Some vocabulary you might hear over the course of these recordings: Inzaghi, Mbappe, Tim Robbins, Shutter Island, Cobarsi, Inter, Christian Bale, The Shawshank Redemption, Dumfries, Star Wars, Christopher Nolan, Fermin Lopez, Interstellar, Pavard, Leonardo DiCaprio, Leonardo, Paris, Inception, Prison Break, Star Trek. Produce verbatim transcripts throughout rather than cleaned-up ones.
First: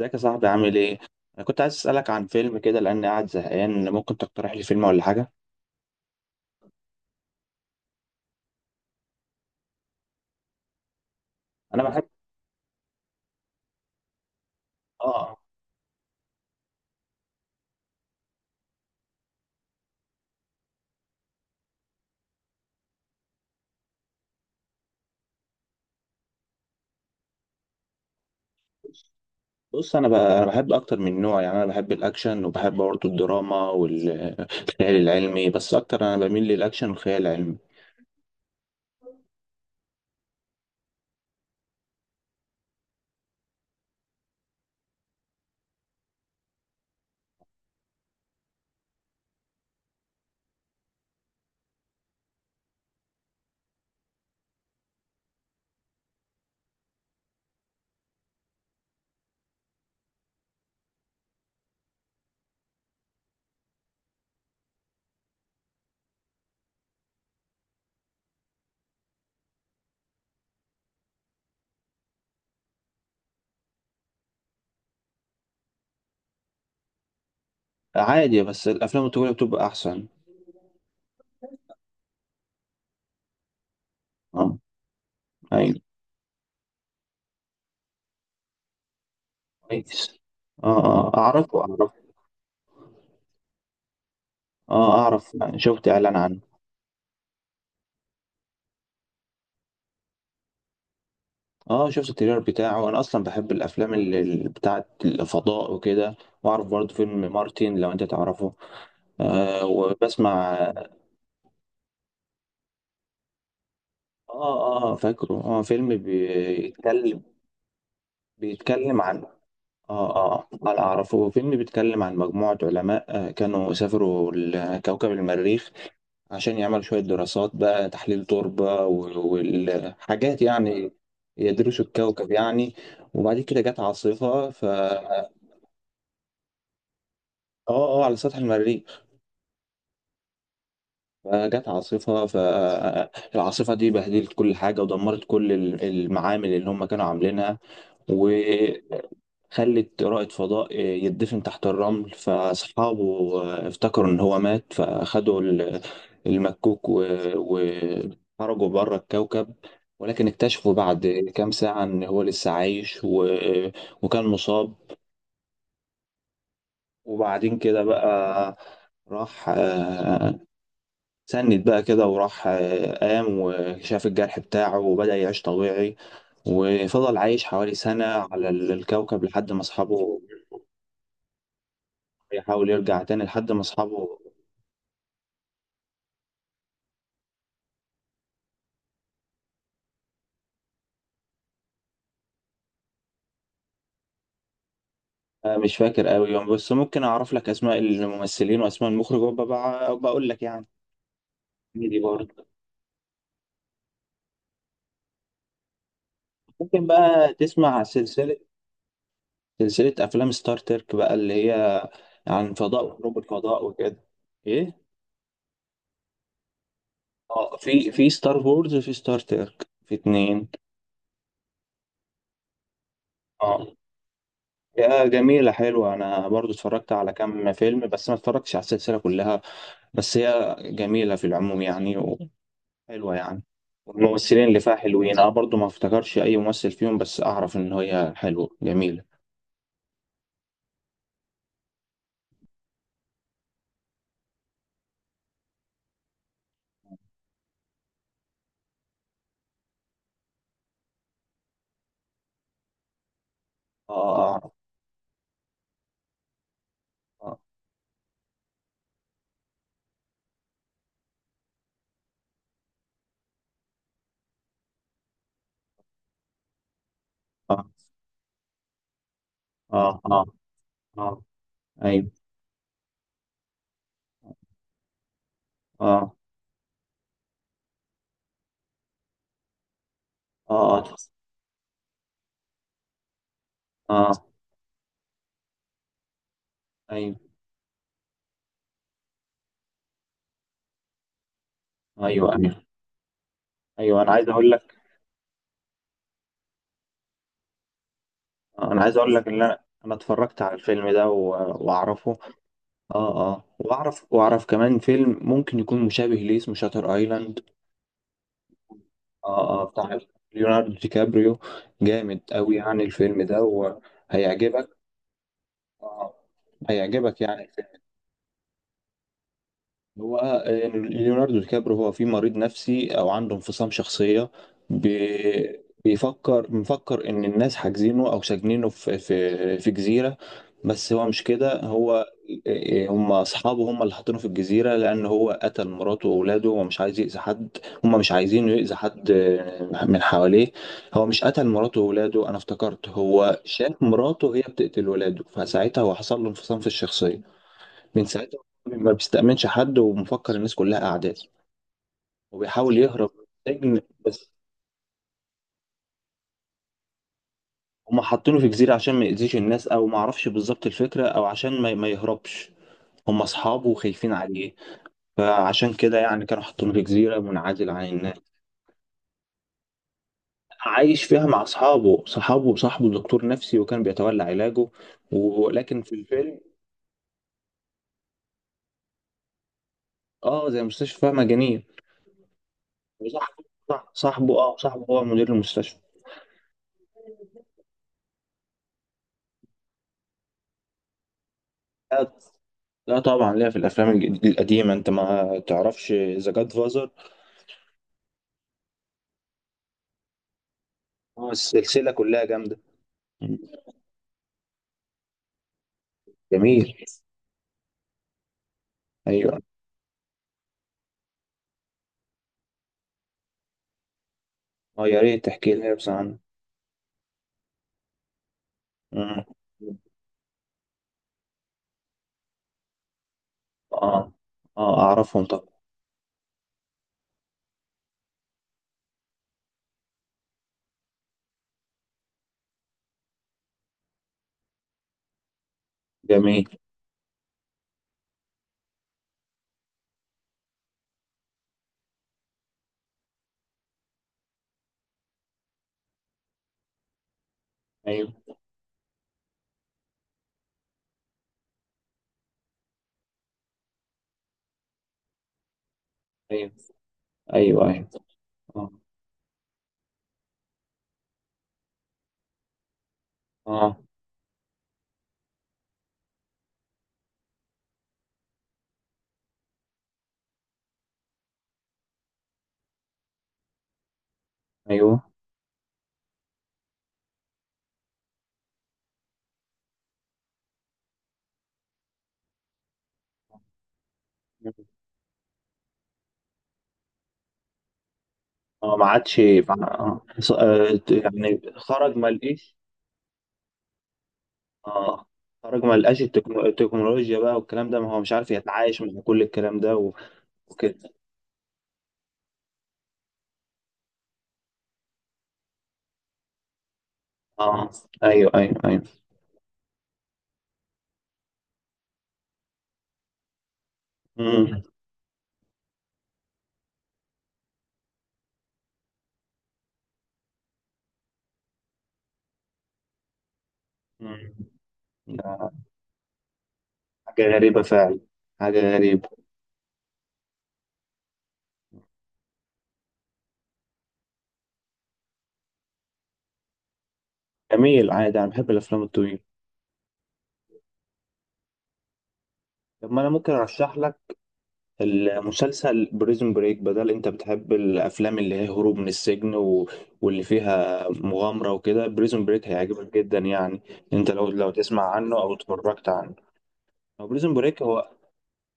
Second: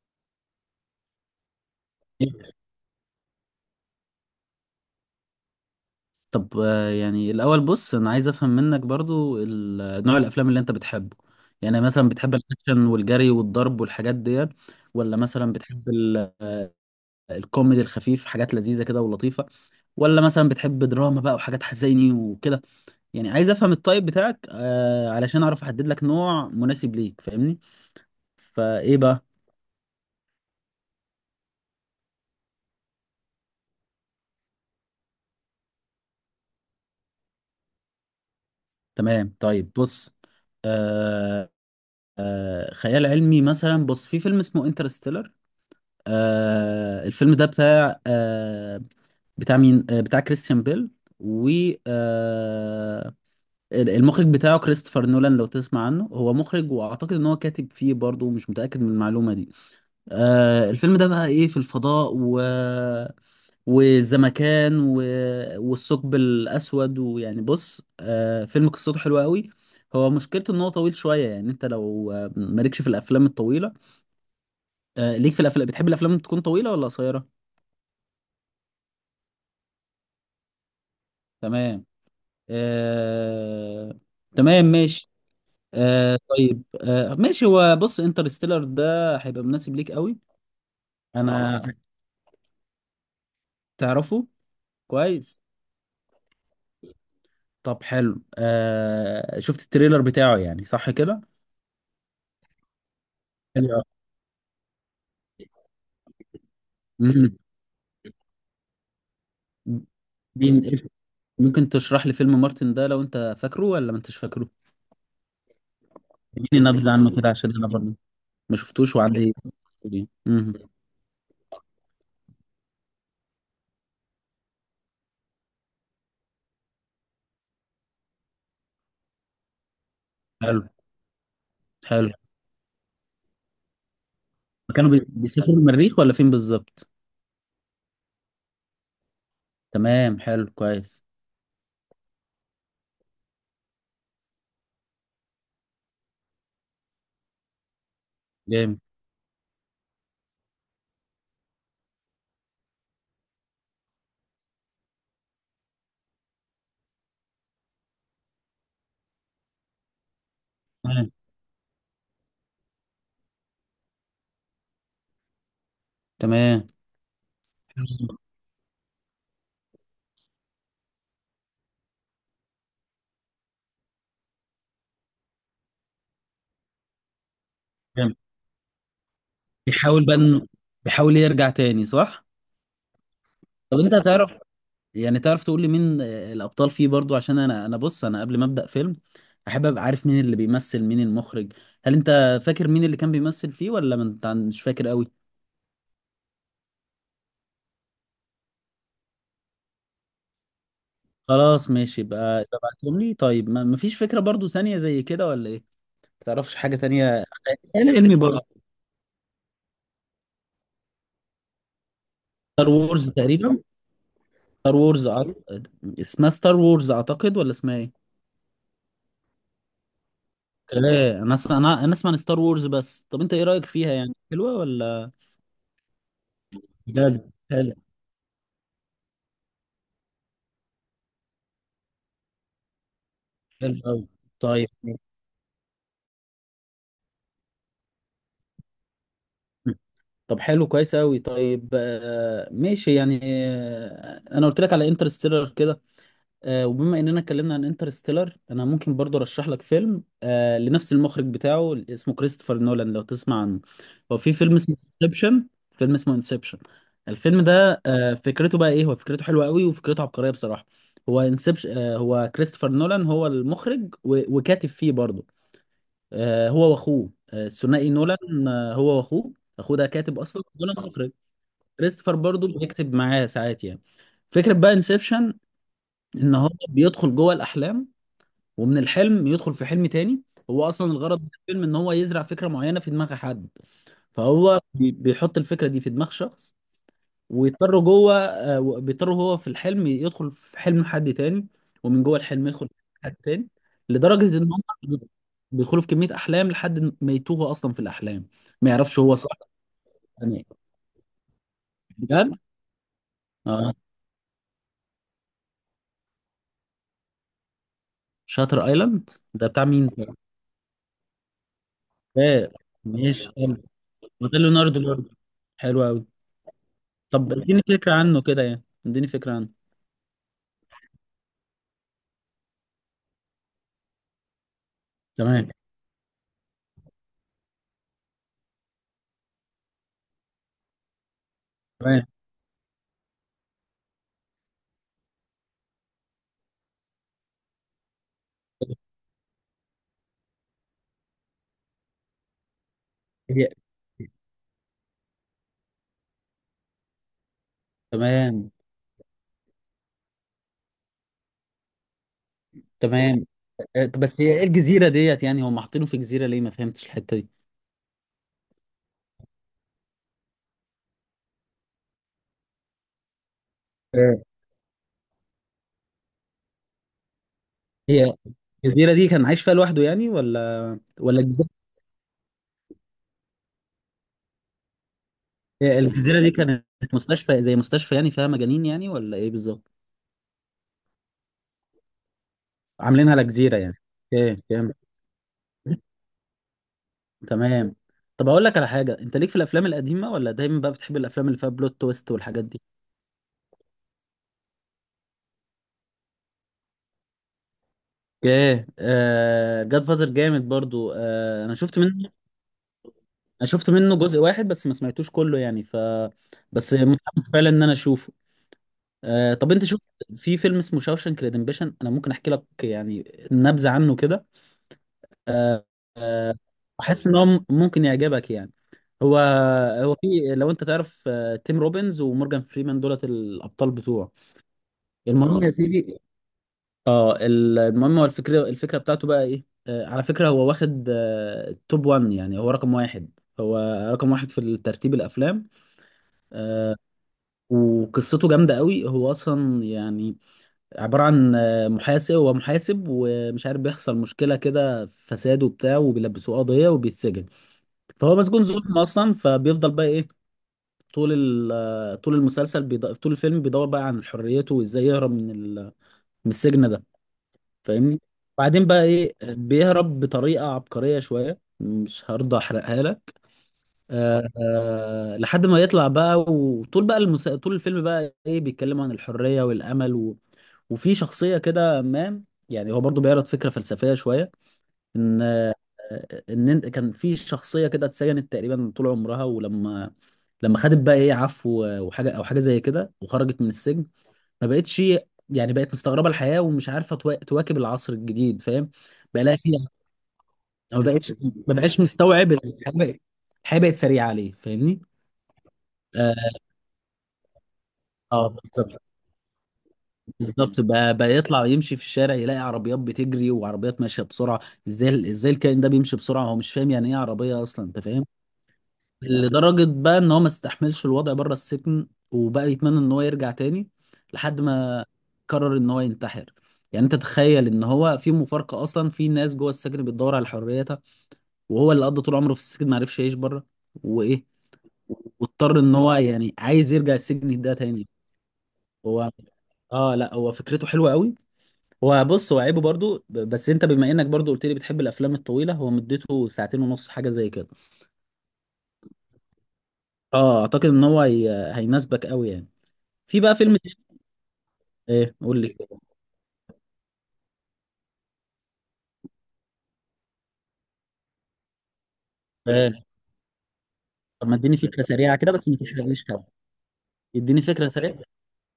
ازيك يا صاحبي؟ عامل ايه؟ انا كنت عايز اسالك عن فيلم كده لاني قاعد زهقان. ممكن تقترح لي فيلم ولا حاجه؟ طب آه، يعني الأول بص أنا عايز أفهم منك برضو ال- نوع الأفلام اللي أنت بتحبه. يعني انا بحب. مثلا بتحب الأكشن والجري والضرب والحاجات ديت، ولا اه. مثلا بتحب ال- آه، الكوميدي الخفيف، حاجات لذيذة كده ولطيفة، ولا مثلا بتحب دراما بقى وحاجات حزيني وكده. يعني عايز أفهم الطيب بتاعك آه، علشان أعرف أحدد لك نوع مناسب ليك، فاهمني؟ فإيه بقى؟ بص انا ب... انا بحب اكتر من نوع، يعني انا بحب الاكشن وبحب برضه الدراما والخيال العلمي، بس اكتر انا بميل للاكشن والخيال العلمي. تمام، طيب بص. آه آه خيال علمي مثلا، بص في فيلم اسمه انترستيلر. آه الفيلم ده بتاع آه بتاع مين؟ آه بتاع كريستيان بيل و آه المخرج بتاعه كريستوفر نولان لو تسمع عنه، هو مخرج، واعتقد ان هو كاتب فيه برضه، مش متأكد من المعلومة دي. آه الفيلم ده بقى ايه، في الفضاء و والزمكان و... والثقب الاسود، ويعني بص آه فيلم قصته حلوه قوي. هو مشكلته ان هو طويل شويه، يعني انت لو آه، مالكش في الافلام الطويله. آه ليك في الافلام؟ بتحب الافلام تكون طويله ولا قصيره؟ عادي، بس الافلام الطويله بتبقى احسن. تمام. آه... اه. تمام ماشي. ايوه. آه... طيب آه... ماشي، هو بص انترستيلر ده هيبقى مناسب ليك قوي. كويس. اه اه، اعرفه انا، اعرفه. تعرفه؟ اه اعرف، كويس. شفت اعلان عنه. طب حلو، آه... شفت التريلر بتاعه يعني صح كده؟ اه شفت التريلر بتاعه، انا اصلا بحب حلو أوي. الافلام اللي اللي بتاعت الفضاء وكده. واعرف برضه فيلم مم. مارتن، لو انت تعرفه. آه وبسمع بين- اه. ممكن تشرح لي فيلم مارتن ده لو انت فاكره ولا ما انتش فاكره؟ اه آه، فاكره، اه فيلم اديني نبذة عنه بيتكلم. كده عشان انا برضه ما شفتوش، بيتكلم عن. وعندي يعني. اه اه مم. انا اعرفه، فيلم بيتكلم عن مجموعة علماء آه كانوا سافروا لكوكب المريخ عشان يعملوا شوية دراسات بقى، تحليل تربة و- والحاجات حلو. يعني، يدرسوا حلو. الكوكب يعني. وبعد كده جت عاصفة، ف كانوا بي- اه بيسافروا المريخ ولا فين بالظبط؟ اه على سطح المريخ. تمام، حلو كويس. فجت عاصفة، فالعاصفة دي بهدلت كل حاجة ودمرت كل ال- المعامل اللي هم كانوا عاملينها، جامد. وخلت رائد فضاء يدفن تحت الرمل. فأصحابه افتكروا إن هو مات، فأخدوا ال- المكوك و- وخرجوا بره الكوكب، ولكن اكتشفوا بعد كام ساعة إن هو لسه عايش و... وكان مصاب. تمام. وبعدين كده بقى راح، آه، سند بقى كده، وراح، آه، قام وشاف الجرح بتاعه وبدأ يعيش طبيعي، وفضل عايش حوالي سنة تمام. على الكوكب لحد ما بيحاول بقى أصحابه. إنه- بيحاول يرجع تاني صح؟ يحاول يرجع تاني لحد ما طب انت اصحابه. تعرف، يعني تعرف تقول لي مين آه، الابطال فيه برضو؟ عشان انا، انا بص، انا قبل ما ابدا فيلم احب ابقى عارف مين اللي بيمثل، مين المخرج. هل انت فاكر مين اللي كان بيمثل فيه، ولا ما انت عن- مش فاكر قوي؟ آه، مش فاكر قوي يوم، بس ممكن اعرف لك اسماء الممثلين واسماء المخرج وببقى بقول لك يعني. خلاص دي ماشي، برضه. يبقى ابعتهم لي. طيب ما مفيش فكرة برضو تانية زي كده ولا ايه، ما تعرفش حاجة ممكن تانية؟ بقى تسمع يعني انمي سلسلة، برضو؟ سلسلة افلام ستار ترك بقى، اللي هي عن ستار فضاء وورز وحروب تقريبا. الفضاء وكده. ستار ايه. وورز أع- اسمها ستار وورز اعتقد، ولا اه اسمها في ايه؟ في ستار وورز وفي ستار ترك، في اتنين. اوكي. انا اسمع، انا انا اسمع عن ستار وورز بس، طب انت ايه رايك اه فيها يعني، حلوه يا ولا؟ جميلة حلوة، أنا برضو اتفرجت على بجد؟ كام حلو. فيلم بس ما اتفرجتش على السلسلة كلها، بس هي جميلة في العموم يعني، حلوة يعني. حلو قوي. الممثلين اللي طيب. فيها حلوين، انا برضو ما افتكرش اي ممثل فيهم، بس اعرف ان هي حلوة جميلة. طب حلو كويس قوي. طيب آه، ماشي يعني، آه، انا قلت لك على انترستيلر كده، آه، وبما اننا اتكلمنا عن انترستيلر، انا ممكن برضو ارشح لك فيلم آه، لنفس المخرج بتاعه اسمه كريستوفر نولان لو تسمع عنه. هو في اه. فيلم اسمه انسبشن. فيلم اسمه انسبشن. الفيلم ده آه، فكرته بقى ايه، هو فكرته حلوه قوي وفكرته عبقريه بصراحه. هو انسبشن، آه هو كريستوفر نولان هو المخرج و- وكاتب فيه برضو. آه، هو واخوه، آه، آه، الثنائي نولان، آه، هو واخوه. اخوه ده اعرف. اه اه كاتب اه. اصلا، نولان مخرج، اه اه. كريستوفر ايوه. برضو بيكتب معاه ساعات يعني. فكرة بقى انسبشن اه ان هو بيدخل جوه الاحلام، ومن الحلم يدخل في حلم تاني. اه هو اصلا اه. الغرض من الفيلم ان هو يزرع فكره معينه في دماغ حد. آه، فهو بي- بيحط الفكره دي في دماغ شخص، ايوه ويضطر جوه آه، و- بيضطر هو في الحلم يدخل في حلم حد تاني، ومن جوه ايوه الحلم ايوه. يدخل في حلم حد تاني، ايوه انا عايز لدرجه ان اقول هم لك بيدخلوا في كميه احلام لحد ما يتوه اصلا في الاحلام، ما انا عايز يعرفش اقول هو لك ان صح انا، انا ولا اتفرجت على ايه. الفيلم ده و- واعرفه. بجد. اه اه، اه. واعرف واعرف كمان فيلم ممكن يكون مشابه ليه، اسمه شاتر ايلاند. شاتر ايلاند ده اه اه بتاع مين بتاع ده؟ ليوناردو دي كابريو، جامد آه، قوي يعني الفيلم ماشي، ده حلو. ده وهيعجبك. ليوناردو ليوناردو حلو قوي. آه. هيعجبك طب يعني اديني الفيلم. فكرة عنه كده، يعني اديني فكرة عنه. هو آه، ليوناردو دي كابريو هو في مريض نفسي او عنده انفصام شخصيه، تمام. بي- بيفكر، مفكر ان الناس حاجزينه او ساجنينه في في في جزيره، بس هو مش كده. هو تمام. آه، آه، هم اصحابه، هم اللي حاطينه في الجزيره لان هو قتل مراته واولاده ومش عايز يأذي حد. هم مش عايزينه يأذي حد آه، من حواليه. هو مش قتل مراته واولاده، انا افتكرت هو هي- شاف مراته هي بتقتل ولاده، فساعتها هو حصل له انفصام في الشخصيه. من ساعتها تمام. ما بيستأمنش حد، ومفكر الناس كلها أعداء، وبيحاول يهرب من تمام. السجن. آه، طب بس بس هي ايه الجزيرة ديت، يعني هم حاطينه في جزيرة ليه؟ ما فهمتش الحتة دي. هما حاطينه في جزيرة عشان ما يأذيش الناس، أو ما أعرفش بالظبط الفكرة، أو عشان ما, ما يهربش. هما أصحابه وخايفين آه. عليه، فعشان كده يعني كانوا حاطينه في جزيرة منعزل عن هي الناس. الجزيرة دي كان عايش فيها لوحده يعني ولا؟ عايش ولا فيها مع الجزيرة، أصحابه، صحابه وصاحبه دكتور نفسي وكان بيتولى علاجه. آه، ولكن في الجزيرة دي الفيلم، كانت مستشفى، زي مستشفى يعني فيها مجانين يعني ولا ايه بالظبط؟ آه زي مستشفى مجانية. عاملينها وصاحبه، لجزيرة يعني. صاحبه اوكي، آه فهمت. صاحبه هو مدير المستشفى. تمام. طب اقول لك على حاجة، انت ليك في الافلام القديمة، ولا دايما بقى بتحب الافلام اللي فيها بلوت تويست والحاجات دي؟ لا طبعا، ليا في الافلام الج- القديمه. انت ما تعرفش ذا جاد فازر؟ اوكي. آه جاد فازر جامد برضو. آه انا شفت السلسله منه كلها جامده. مم. انا شفت منه جزء واحد بس، ما سمعتوش كله يعني، ف جميل. بس متحمس فعلا ان انا اشوفه. آه ايوه. طب انت شفت في فيلم اسمه شاوشانك ريدمبشن؟ انا ممكن احكي لك يعني نبذة عنه كده. اه يا ريت تحكي آه لنا بس عنه. آه احس ان هو م- ممكن يعجبك يعني. هو مم. هو في، لو انت تعرف، آه، تيم روبنز ومورجان فريمان دولت الابطال اه بتوعه. اه اعرفهم المهم، اه طبعا. يا سيدي، اه ال- المهم هو الفكرة، الفكرة بتاعته بقى ايه. آه على فكرة، هو واخد آه التوب واحد، يعني هو رقم واحد، هو رقم واحد في ترتيب الافلام. جميل. وقصته جامدة قوي. هو اصلا يعني عبارة عن آه محاسب، هو محاسب ومش عارف، بيحصل مشكلة كده فساد وبتاع، وبيلبسوه قضية وبيتسجن. ايوه فهو مسجون ظلم اصلا، فبيفضل بقى ايه، طول ال- آه، طول المسلسل بيض... طول الفيلم بيدور بقى عن حريته وازاي يهرب من ال... من ايوه السجن ده، ايوه. ايوه. فاهمني؟ بعدين اه بقى ايه، بيهرب بطريقه عبقريه شويه، مش هرضى احرقها لك. اه آه آه لحد ما يطلع بقى، وطول بقى المسا... طول الفيلم بقى ايه، بيتكلموا عن الحريه والامل و... وفي شخصيه كده، ما يعني، هو برضو بيعرض فكره فلسفيه شويه، ايوه. ان آه، ان إنت- كان في شخصيه كده اتسجنت تقريبا طول عمرها، ولما لما خدت بقى ايه عفو وحاجه او حاجه زي كده وخرجت من السجن، ما بقتش يعني، بقت مستغربه الحياه ومش عارفه توا- تواكب العصر الجديد، فاهم؟ اه ما عادش. بقى لها فيها، مع- آه. ص- آه، ما ت- بقتش يعني ما بقاش خرج ما مستوعب لقيش. الحياه بقت الحياه بقت سريعه عليه، فاهمني؟ اه خرج ما لقاش اه، التكنو- التكنولوجيا بقى والكلام ده، ما هو مش آه، عارف يتعايش بالظبط. مع كل الكلام ده و- بالظبط وكده. بقى بقى يطلع يمشي في الشارع يلاقي عربيات بتجري وعربيات ماشيه بسرعه. ازاي، ازاي الكائن ده بيمشي بسرعه؟ هو مش فاهم يعني ايه عربيه اصلا، اه انت فاهم؟ ايوه ايوه ايوه. لدرجة بقى ان هو ما استحملش الوضع بره السجن، وبقى يتمنى ان هو يرجع تاني، لحد مم. ما قرر ان هو ينتحر. يعني انت تخيل ان هو في مفارقة اصلا، في ناس جوه السجن بتدور على حريتها، وهو اللي قضى طول عمره في السجن ما عرفش يعيش بره. وايه، مم. ده واضطر ان هو يعني عايز يرجع حاجة السجن ده غريبة تاني. فعلا، حاجة غريبة. هو اه لا هو فكرته حلوة قوي. هو بص، هو عيبه برضو ب- بس انت، بما انك برضو قلت لي بتحب الافلام الطويلة، هو مدته ساعتين ونص حاجة زي كده. جميل، عادي أنا بحب الأفلام الطويلة. اه، اعتقد ان هو هي... هيناسبك قوي يعني. طب ما أنا في ممكن بقى فيلم. أرشح لك ايه، قول لي. المسلسل بريزون بريك، بدل أنت بتحب الأفلام اللي هي هروب من السجن و... واللي فيها مغامرة وكده، بريزون بريك آه. هيعجبك جدا يعني. أنت لو طب ما لو اديني تسمع فكره عنه سريعه كده، أو بس ما اتفرجت تحرقليش عنه. حاجه. هو بريزون اديني بريك فكره هو سريعه.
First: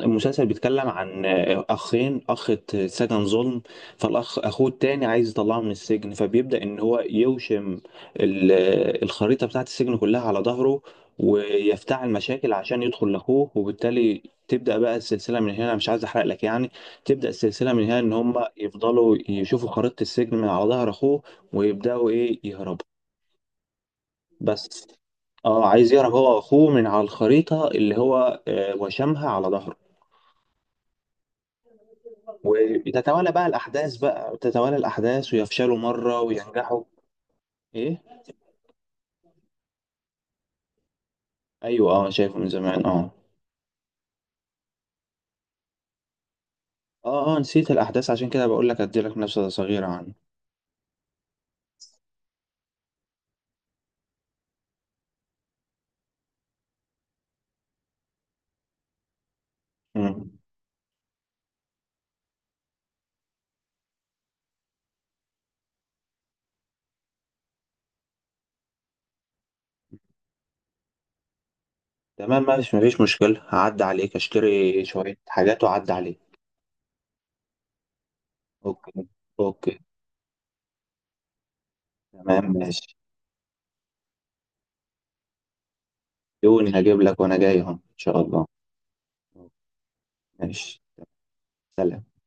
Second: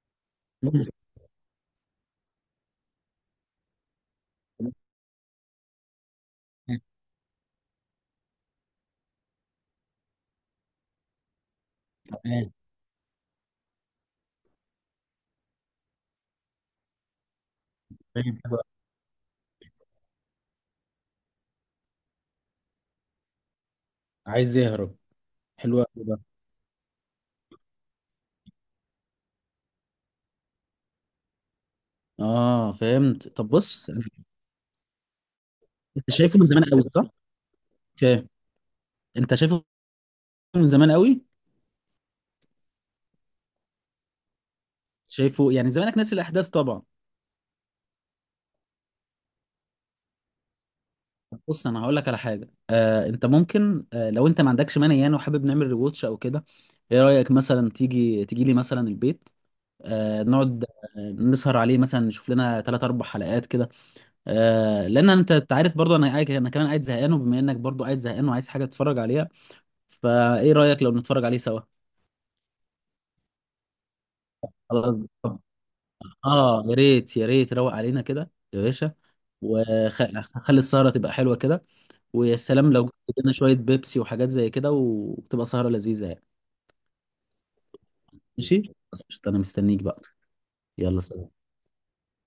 المسلسل، بيتكلم مم. عن اخين، اخ اتسجن ظلم، فالاخ اخوه تمام. التاني عايز يطلعه من السجن، فبيبدأ ان هو يوشم ال- الخريطة بتاعت السجن كلها على ظهره، ويفتعل مشاكل عشان يدخل لاخوه، وبالتالي تبدأ بقى السلسلة من هنا، مش عايز احرق لك يعني. تبدأ السلسلة من هنا ان هم تمام، حلو أوي. يفضلوا يشوفوا خريطة السجن من على ظهر اخوه، ويبدأوا ايه يهربوا عايز بس. يهرب. اه حلو عايز قوي يهرب ده. هو واخوه من على الخريطة اللي هو، آه، وشمها على ظهره. اه فهمت. وتتوالى بقى طب بص، الأحداث، بقى تتوالى الأحداث ويفشلوا انت مرة شايفه من زمان وينجحوا. قوي صح؟ إيه؟ اوكي. انت شايفه من زمان قوي، أيوه أه، شايفه من زمان أه. شايفه يعني، زمانك ناسي الاحداث طبعا. أه أه نسيت الأحداث، عشان كده بقول لك أديلك نبذة صغيرة عنه. طب بص، انا هقول لك على حاجه. آه انت ممكن، آه لو انت ما عندكش مانع يعني، وحابب نعمل ريواتش او كده. ايه رايك مثلا، تيجي تيجي لي مثلا البيت، آه مم. نقعد، آه، نسهر عليه مثلا، نشوف لنا ثلاث اربع حلقات كده، آه لان انت، أنت عارف برضو انا قاعد، انا كمان قاعد زهقان، وبما انك برضو قاعد زهقان وعايز حاجه تتفرج عليها، فايه رايك لو نتفرج عليه سوا؟ تمام ماشي، مفيش مشكلة، هعدي عليك أشتري خلاص. شوية طب. حاجات وأعدي عليك. اه يا ريت، يا ريت روق علينا كده يا أوكي باشا، أوكي. وخلي السهره تبقى حلوه كده، ويا تمام سلام لو جبت ماشي، لنا شويه بيبسي وحاجات زي كده، وتبقى سهره لذيذه يعني. يوني هجيب لك وأنا جاي أهو إن شاء الله. ماشي. خلاص قشطة، انا مستنيك بقى. ماشي، يلا سلام. سلام.